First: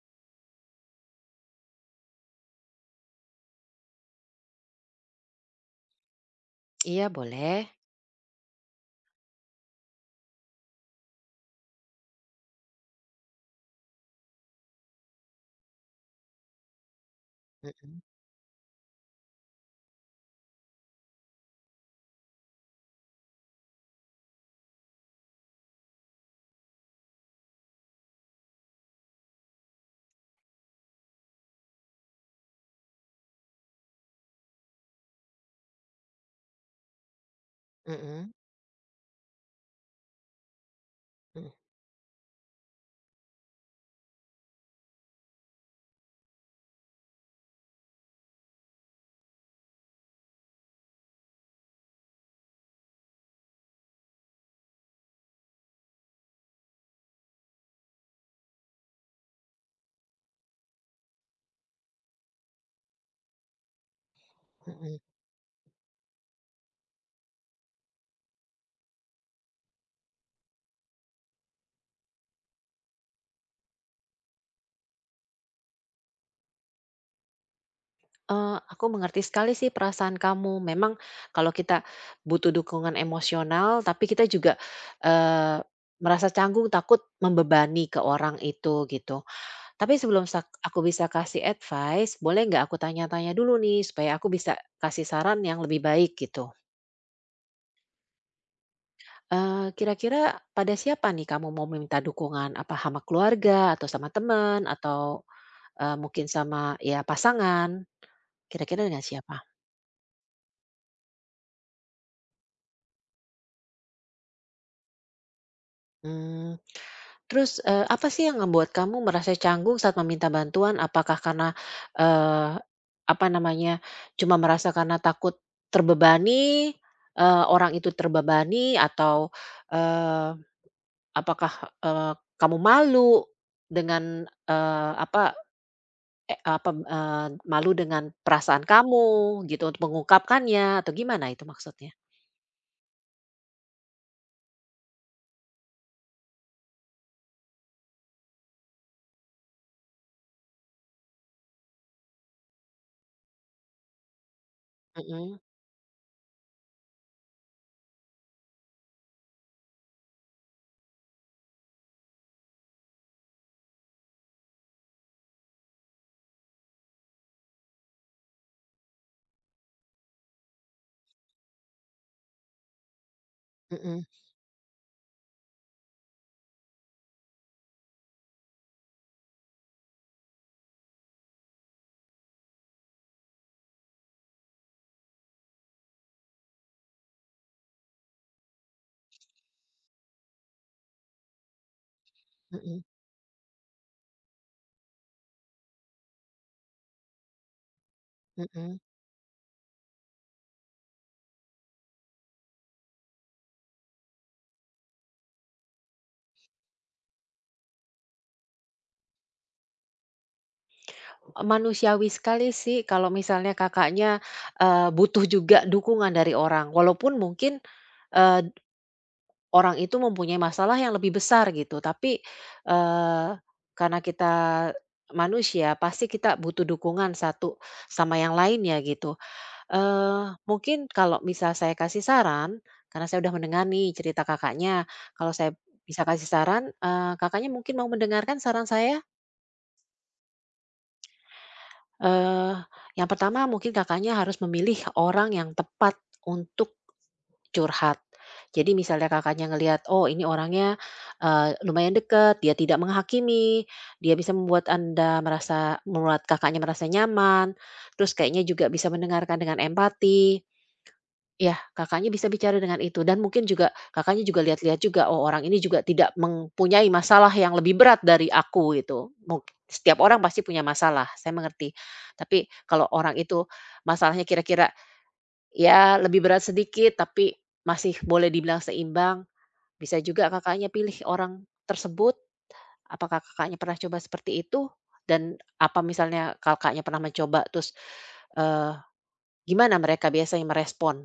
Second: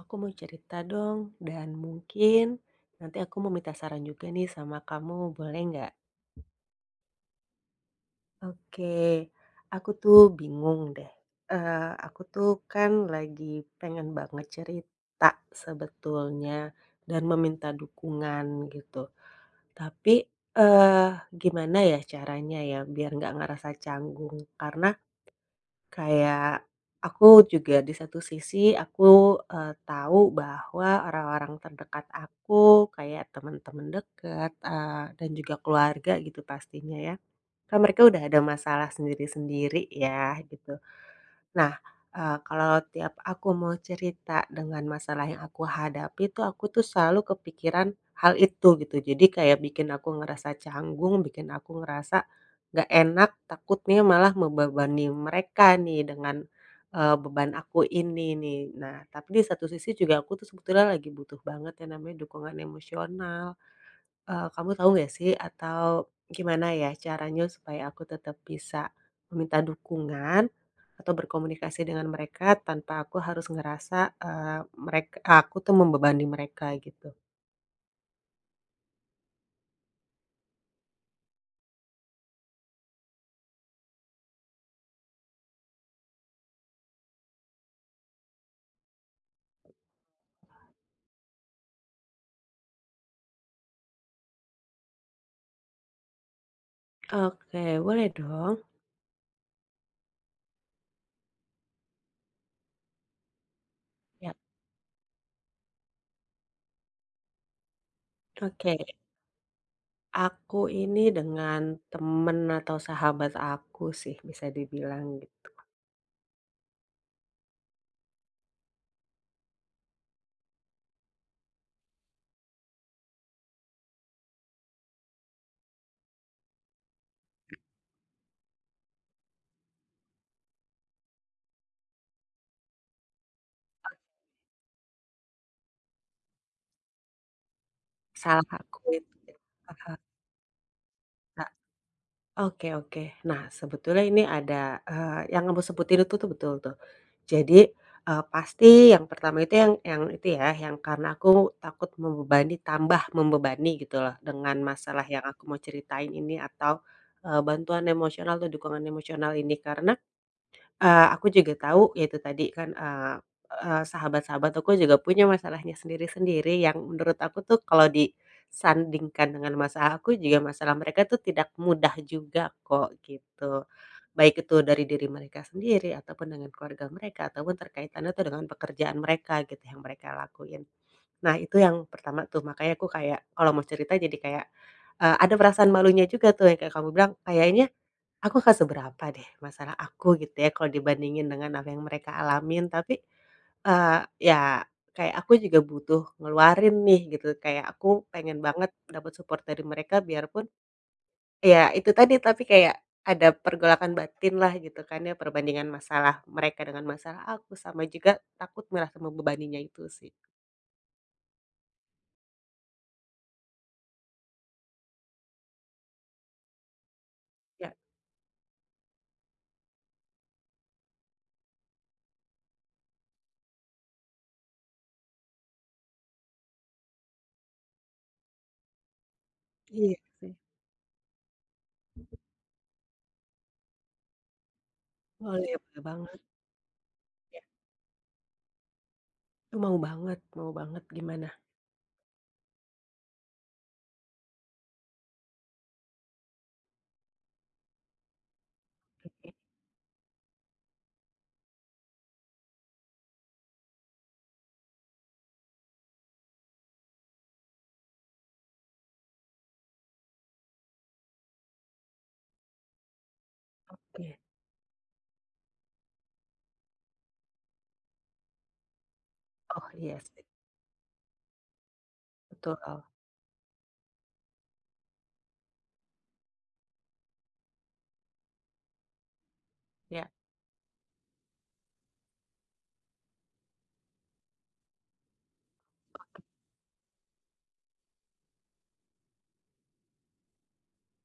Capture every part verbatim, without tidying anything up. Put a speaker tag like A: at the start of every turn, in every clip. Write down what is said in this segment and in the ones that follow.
A: Aku mau cerita dong, dan mungkin nanti aku mau minta saran juga nih sama kamu, boleh nggak?
B: Iya, boleh.
A: Oke, aku tuh bingung deh. Eh, aku tuh kan lagi pengen banget cerita sebetulnya dan meminta
B: Mhm.
A: dukungan gitu. Tapi eh gimana ya caranya ya biar nggak ngerasa canggung? Karena kayak aku juga di satu sisi aku, eee, tahu bahwa orang-orang terdekat aku kayak teman-teman dekat, eee, dan juga keluarga gitu pastinya ya, kan mereka udah
B: Mhm.
A: ada masalah sendiri-sendiri ya gitu.
B: Mhm.
A: Nah, eee, kalau tiap aku mau cerita dengan masalah yang aku hadapi tuh, aku tuh selalu kepikiran hal itu gitu. Jadi kayak bikin aku ngerasa canggung, bikin aku ngerasa nggak enak, takutnya malah membebani mereka nih dengan, eee, beban aku ini nih. Nah, tapi di satu sisi juga aku tuh sebetulnya lagi butuh banget yang namanya dukungan emosional. Eee, kamu tahu
B: Mhm.
A: nggak sih atau gimana ya caranya supaya aku tetap bisa meminta dukungan atau berkomunikasi dengan mereka tanpa aku harus ngerasa, eee, merek aku tuh membebani mereka gitu?
B: Eee, aku mengerti sekali sih perasaan kamu. Memang kalau kita butuh dukungan emosional, tapi kita juga, eee, merasa canggung takut membebani ke orang itu gitu. Tapi sebelum sak aku bisa kasih advice, boleh nggak aku tanya-tanya dulu nih supaya aku bisa kasih saran yang lebih baik gitu.
A: Oke, boleh dong.
B: Eee, kira-kira pada siapa nih kamu mau meminta dukungan? Apa sama keluarga atau sama
A: Ya.
B: teman atau, eee, mungkin sama ya pasangan?
A: Oke.
B: Kira-kira dengan siapa?
A: Aku ini dengan temen atau sahabat aku sih bisa dibilang gitu.
B: Mmm, terus, eee, apa sih yang membuat kamu merasa canggung saat meminta bantuan? Apakah karena, eee, apa namanya, cuma merasa karena takut terbebani, eee, orang itu terbebani atau, eee, apakah, eee, kamu malu dengan, eee, apa, e apa, eee, malu dengan
A: Salah
B: perasaan
A: aku itu.
B: kamu gitu untuk mengungkapkannya atau gimana itu maksudnya?
A: Oke, oke. Nah, sebetulnya ini ada, eee, yang kamu sebutin itu tuh betul tuh. Jadi, eee, pasti yang pertama itu yang yang itu ya, yang karena aku takut membebani, tambah membebani gitu loh dengan masalah yang
B: Mhm.
A: aku mau ceritain ini atau, eee, bantuan emosional atau dukungan emosional ini. Karena Eee, aku juga tahu ya itu tadi kan, eee eee, sahabat-sahabat aku juga punya masalahnya sendiri-sendiri yang menurut aku tuh kalau disandingkan dengan masalah aku juga masalah mereka tuh tidak mudah juga kok gitu.
B: Mhm.
A: Baik itu dari diri mereka sendiri ataupun dengan keluarga mereka ataupun terkaitannya tuh dengan pekerjaan mereka gitu yang mereka lakuin. Nah itu yang pertama tuh makanya aku kayak kalau mau cerita jadi kayak, eee, ada perasaan malunya juga tuh yang kayak kamu bilang kayaknya aku nggak seberapa deh masalah aku gitu ya kalau dibandingin dengan apa yang mereka alamin
B: Mhm.
A: tapi, eee, ya kayak aku juga butuh ngeluarin nih gitu kayak aku pengen banget
B: Mhm.
A: dapat support dari mereka biarpun ya itu tadi tapi kayak ada pergolakan batin lah gitu kan ya perbandingan masalah mereka dengan masalah aku sama juga takut merasa membebaninya itu sih.
B: Manusiawi sekali sih kalau misalnya Kakaknya, eee, butuh juga dukungan dari orang, walaupun mungkin,
A: Ya,
B: eee, orang itu mempunyai masalah yang lebih besar gitu, tapi, eee, karena kita manusia pasti kita butuh dukungan satu sama yang lainnya gitu.
A: iya sih.
B: Eee, mungkin kalau misal saya kasih saran, karena saya udah mendengar nih cerita Kakaknya, kalau saya
A: Boleh, boleh
B: bisa
A: banget.
B: kasih saran, eee,
A: Ya,
B: Kakaknya mungkin mau mendengarkan saran saya?
A: itu mau banget, mau banget, gimana?
B: Eee, yang pertama mungkin Kakaknya harus memilih orang yang tepat untuk curhat. Jadi misalnya
A: Oke.
B: Kakaknya ngelihat, oh ini orangnya, eee, lumayan dekat, dia tidak menghakimi, dia bisa membuat Anda merasa membuat Kakaknya merasa nyaman, terus kayaknya juga bisa mendengarkan dengan empati. Ya Kakaknya bisa bicara dengan itu dan mungkin juga
A: Oke,
B: Kakaknya juga lihat-lihat juga, oh orang ini juga tidak mempunyai masalah yang lebih berat dari aku gitu. Mungkin
A: oh iya
B: setiap
A: sih,
B: orang pasti punya masalah, saya mengerti. Tapi
A: betul,
B: kalau orang itu masalahnya kira-kira ya lebih berat sedikit tapi masih boleh dibilang seimbang, bisa
A: ya.
B: juga Kakaknya pilih orang tersebut. Apakah Kakaknya pernah coba seperti itu? Dan apa misalnya Kakaknya pernah mencoba terus, eee, gimana mereka biasanya merespon?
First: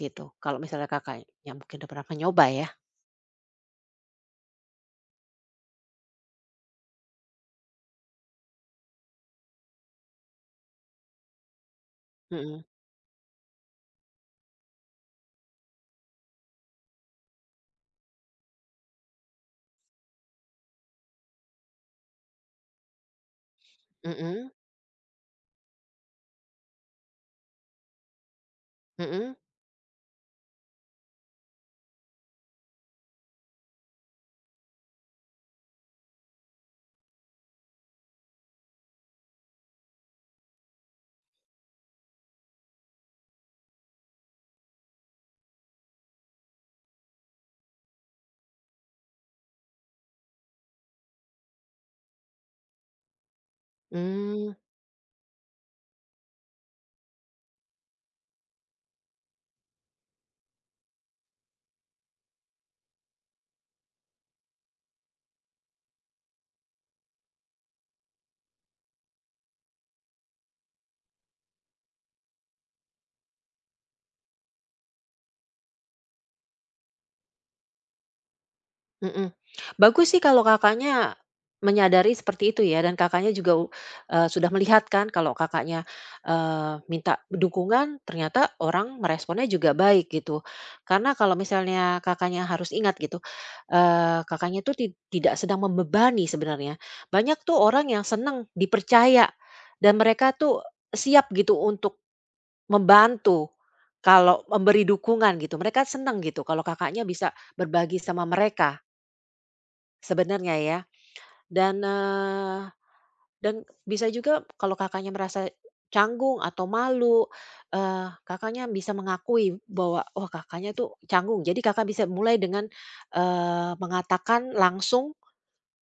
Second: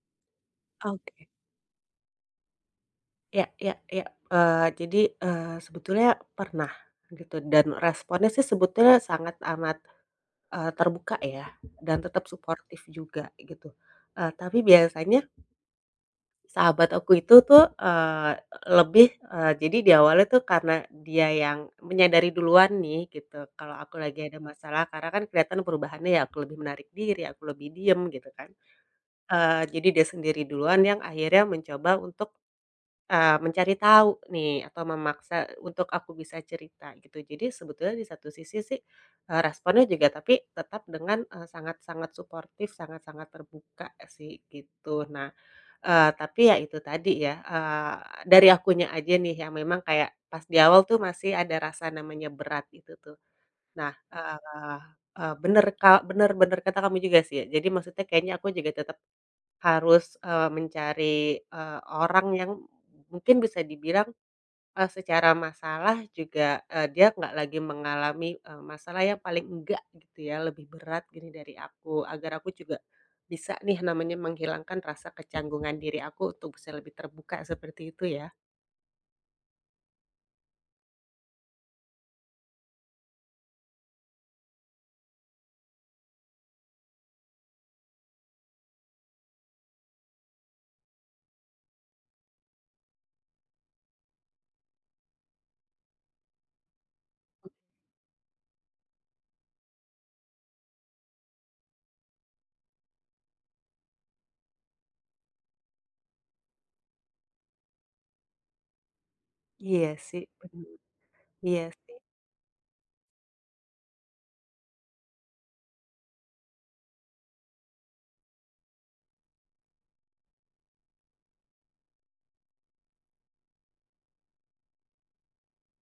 B: Gitu, kalau misalnya
A: Oke,
B: Kakaknya mungkin udah pernah nyoba ya?
A: ya ya ya, eee, jadi, eee, sebetulnya pernah gitu dan responnya sih sebetulnya sangat amat, eee, terbuka ya dan tetap
B: Mhm.
A: suportif juga gitu, eee, tapi biasanya sahabat aku itu tuh, eee, lebih, eee, jadi di awalnya tuh karena dia yang menyadari duluan nih gitu kalau aku lagi ada
B: Mhm.
A: masalah karena kan kelihatan perubahannya ya aku lebih menarik diri, aku lebih diem gitu kan,
B: Mhm.
A: eee, jadi dia sendiri duluan yang akhirnya mencoba untuk Eee, mencari tahu nih atau memaksa untuk aku bisa cerita gitu. Jadi sebetulnya di satu sisi sih, eee, responnya juga tapi tetap dengan, eee, sangat-sangat suportif, sangat-sangat terbuka sih gitu. Nah, eee, tapi ya itu tadi ya, eee, dari akunya aja nih yang memang kayak pas di awal tuh masih ada rasa namanya berat itu tuh. Nah, eee
B: Mmm.
A: eee, bener ka bener bener kata kamu juga sih ya. Jadi maksudnya kayaknya aku juga tetap harus, eee, mencari, eee, orang yang mungkin bisa dibilang, eee, secara masalah juga, eee, dia nggak lagi mengalami, eee, masalah yang paling enggak gitu ya, lebih berat gini dari aku, agar aku juga bisa nih namanya menghilangkan rasa kecanggungan diri aku untuk bisa lebih terbuka seperti itu ya.
B: Mhm. Bagus sih kalau Kakaknya menyadari seperti itu ya dan Kakaknya juga, eee, sudah melihat kan kalau Kakaknya, eee, minta dukungan ternyata orang meresponnya juga baik gitu. Karena kalau misalnya Kakaknya harus ingat gitu, eee, Kakaknya itu ti tidak sedang membebani sebenarnya. Banyak tuh orang yang senang dipercaya dan mereka tuh siap gitu untuk membantu, kalau memberi dukungan gitu, mereka seneng gitu kalau Kakaknya bisa berbagi sama mereka,
A: Iya sih,
B: sebenarnya
A: bener,
B: ya.
A: iya
B: Dan,
A: sih.
B: eee, dan bisa juga kalau Kakaknya merasa canggung atau malu, eee, Kakaknya bisa mengakui bahwa, "Oh, Kakaknya tuh canggung." Jadi Kakak bisa mulai dengan, eee, mengatakan langsung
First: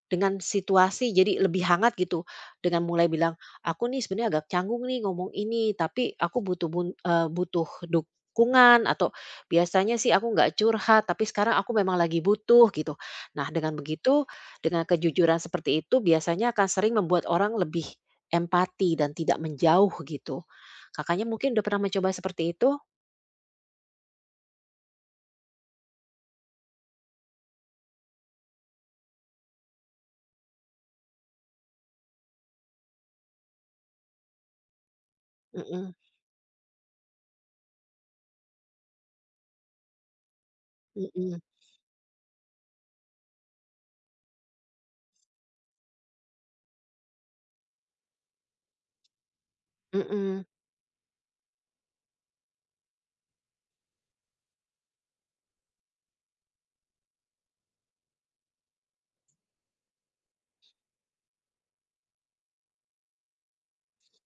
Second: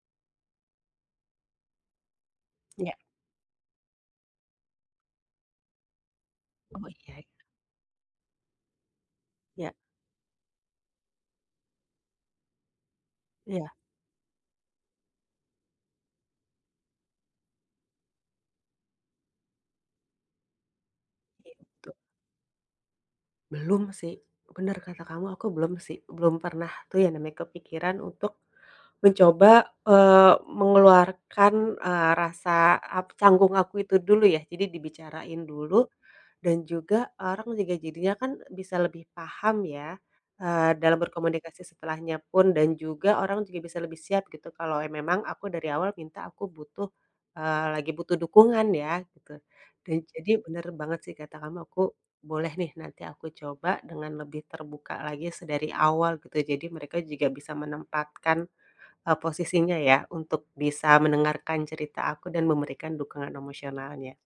B: dengan situasi jadi lebih hangat gitu, dengan
A: Ya,
B: mulai bilang, "Aku nih sebenarnya agak canggung nih ngomong ini, tapi aku butuh
A: oh
B: bun
A: iya,
B: eee, butuh dukungan," atau,
A: ya,
B: "Biasanya sih aku nggak curhat, tapi sekarang aku memang lagi butuh," gitu. Nah,
A: ya,
B: dengan begitu, dengan kejujuran seperti itu biasanya akan sering membuat orang lebih empati dan tidak menjauh gitu. Kakaknya
A: iya
B: mungkin udah pernah
A: betul.
B: mencoba seperti itu?
A: Belum sih, bener kata kamu, aku belum sih, belum pernah tuh ya namanya kepikiran untuk mencoba, eee, mengeluarkan, eee, rasa ap canggung aku itu dulu ya, jadi dibicarain dulu
B: Mhm.
A: dan juga orang juga jadinya kan bisa lebih paham ya, eee, dalam
B: Mhm.
A: berkomunikasi setelahnya pun dan juga orang juga bisa lebih siap gitu kalau ya memang aku dari awal minta aku butuh, eee, lagi butuh dukungan ya gitu. Dan jadi
B: Mhm.
A: bener banget sih kata kamu, aku boleh nih nanti aku coba dengan lebih terbuka lagi sedari awal gitu, jadi mereka juga bisa menempatkan Eee, posisinya ya, untuk bisa mendengarkan cerita aku dan memberikan dukungan emosionalnya.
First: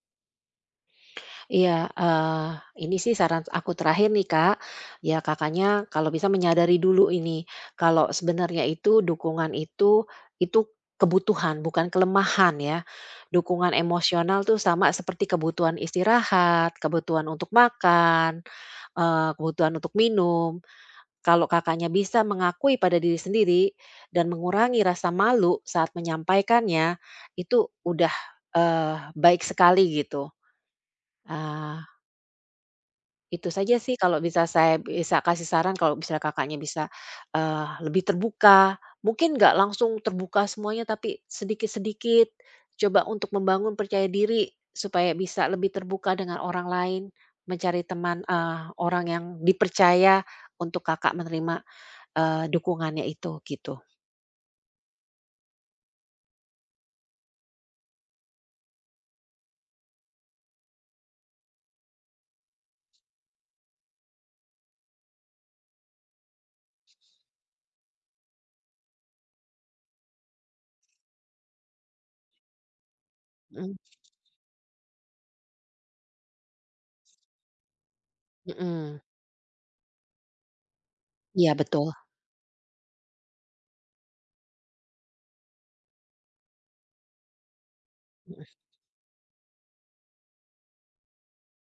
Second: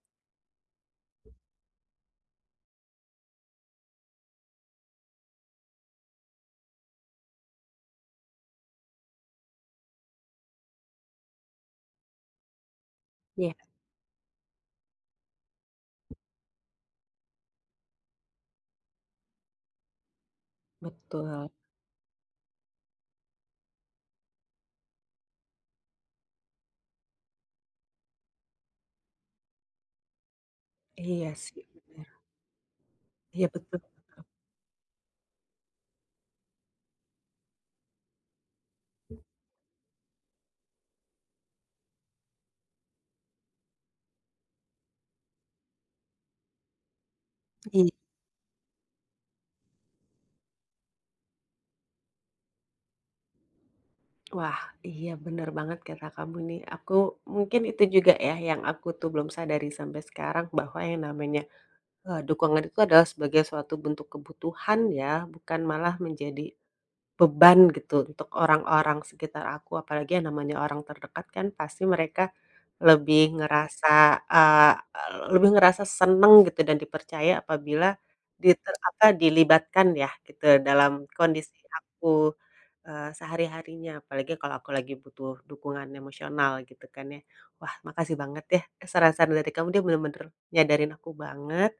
B: Iya, eee, ini sih saran aku terakhir nih, Kak. Ya, Kakaknya kalau bisa menyadari dulu ini, kalau sebenarnya itu dukungan itu, itu kebutuhan bukan kelemahan ya.
A: Iya,
B: Dukungan emosional tuh sama seperti kebutuhan istirahat, kebutuhan untuk makan, eee, kebutuhan untuk minum.
A: betul.
B: Kalau Kakaknya bisa mengakui pada diri sendiri dan mengurangi rasa malu saat menyampaikannya, itu udah, eee, baik sekali gitu.
A: Iya sih,
B: Eee
A: bener. Iya,
B: itu
A: betul.
B: saja sih kalau bisa saya bisa kasih saran kalau misalnya Kakaknya bisa, eee, lebih terbuka, mungkin nggak langsung terbuka semuanya tapi sedikit-sedikit, coba untuk membangun percaya diri supaya bisa lebih terbuka dengan orang lain, mencari
A: Iya.
B: teman, eee, orang yang dipercaya untuk Kakak menerima, eee, dukungannya itu gitu.
A: Wah, iya bener banget kata kamu nih. Aku mungkin itu juga ya yang aku tuh belum sadari sampai sekarang bahwa yang namanya, eee, dukungan itu adalah sebagai suatu bentuk kebutuhan ya, bukan malah menjadi beban gitu untuk orang-orang sekitar aku, apalagi yang namanya orang terdekat kan pasti mereka lebih
B: Mhm.
A: ngerasa, eee, lebih ngerasa seneng gitu dan dipercaya apabila diter
B: Mhm.
A: apa, dilibatkan ya gitu dalam
B: Iya,
A: kondisi
B: betul.
A: aku, eee, sehari-harinya, apalagi kalau aku lagi butuh dukungan emosional gitu kan ya. Wah, makasih banget ya, eh, saran-saran dari kamu, dia bener-bener nyadarin aku banget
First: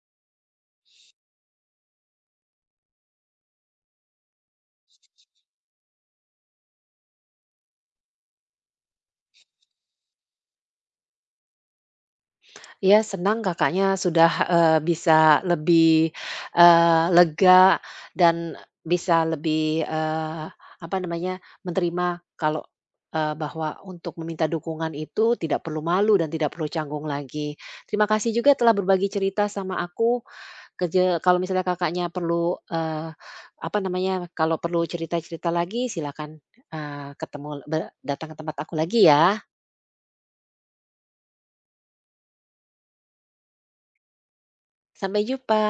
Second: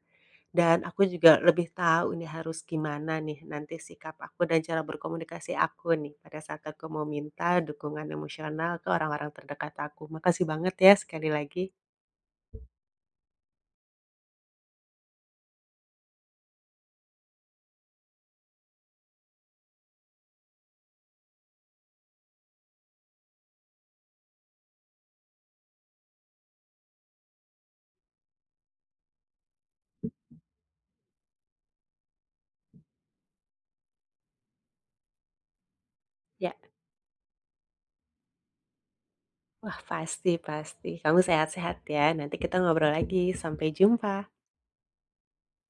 A: dan aku juga lebih tahu nih harus gimana nih nanti sikap aku dan cara berkomunikasi aku nih pada saat aku mau minta dukungan emosional ke orang-orang terdekat aku. Makasih banget ya sekali lagi.
B: Ya senang Kakaknya sudah, eee, bisa lebih, eee, lega dan bisa lebih, eee, apa namanya, menerima kalau, eee, bahwa untuk meminta dukungan itu tidak perlu malu dan tidak perlu canggung lagi. Terima kasih juga telah berbagi cerita sama aku, keje kalau misalnya Kakaknya perlu, eee, apa namanya, kalau perlu cerita-cerita lagi silakan,
A: Ya.
B: eee, ketemu be datang ke tempat aku lagi ya.
A: Wah, pasti, pasti. Kamu sehat-sehat ya. Nanti kita ngobrol lagi. Sampai jumpa.
B: Sampai jumpa.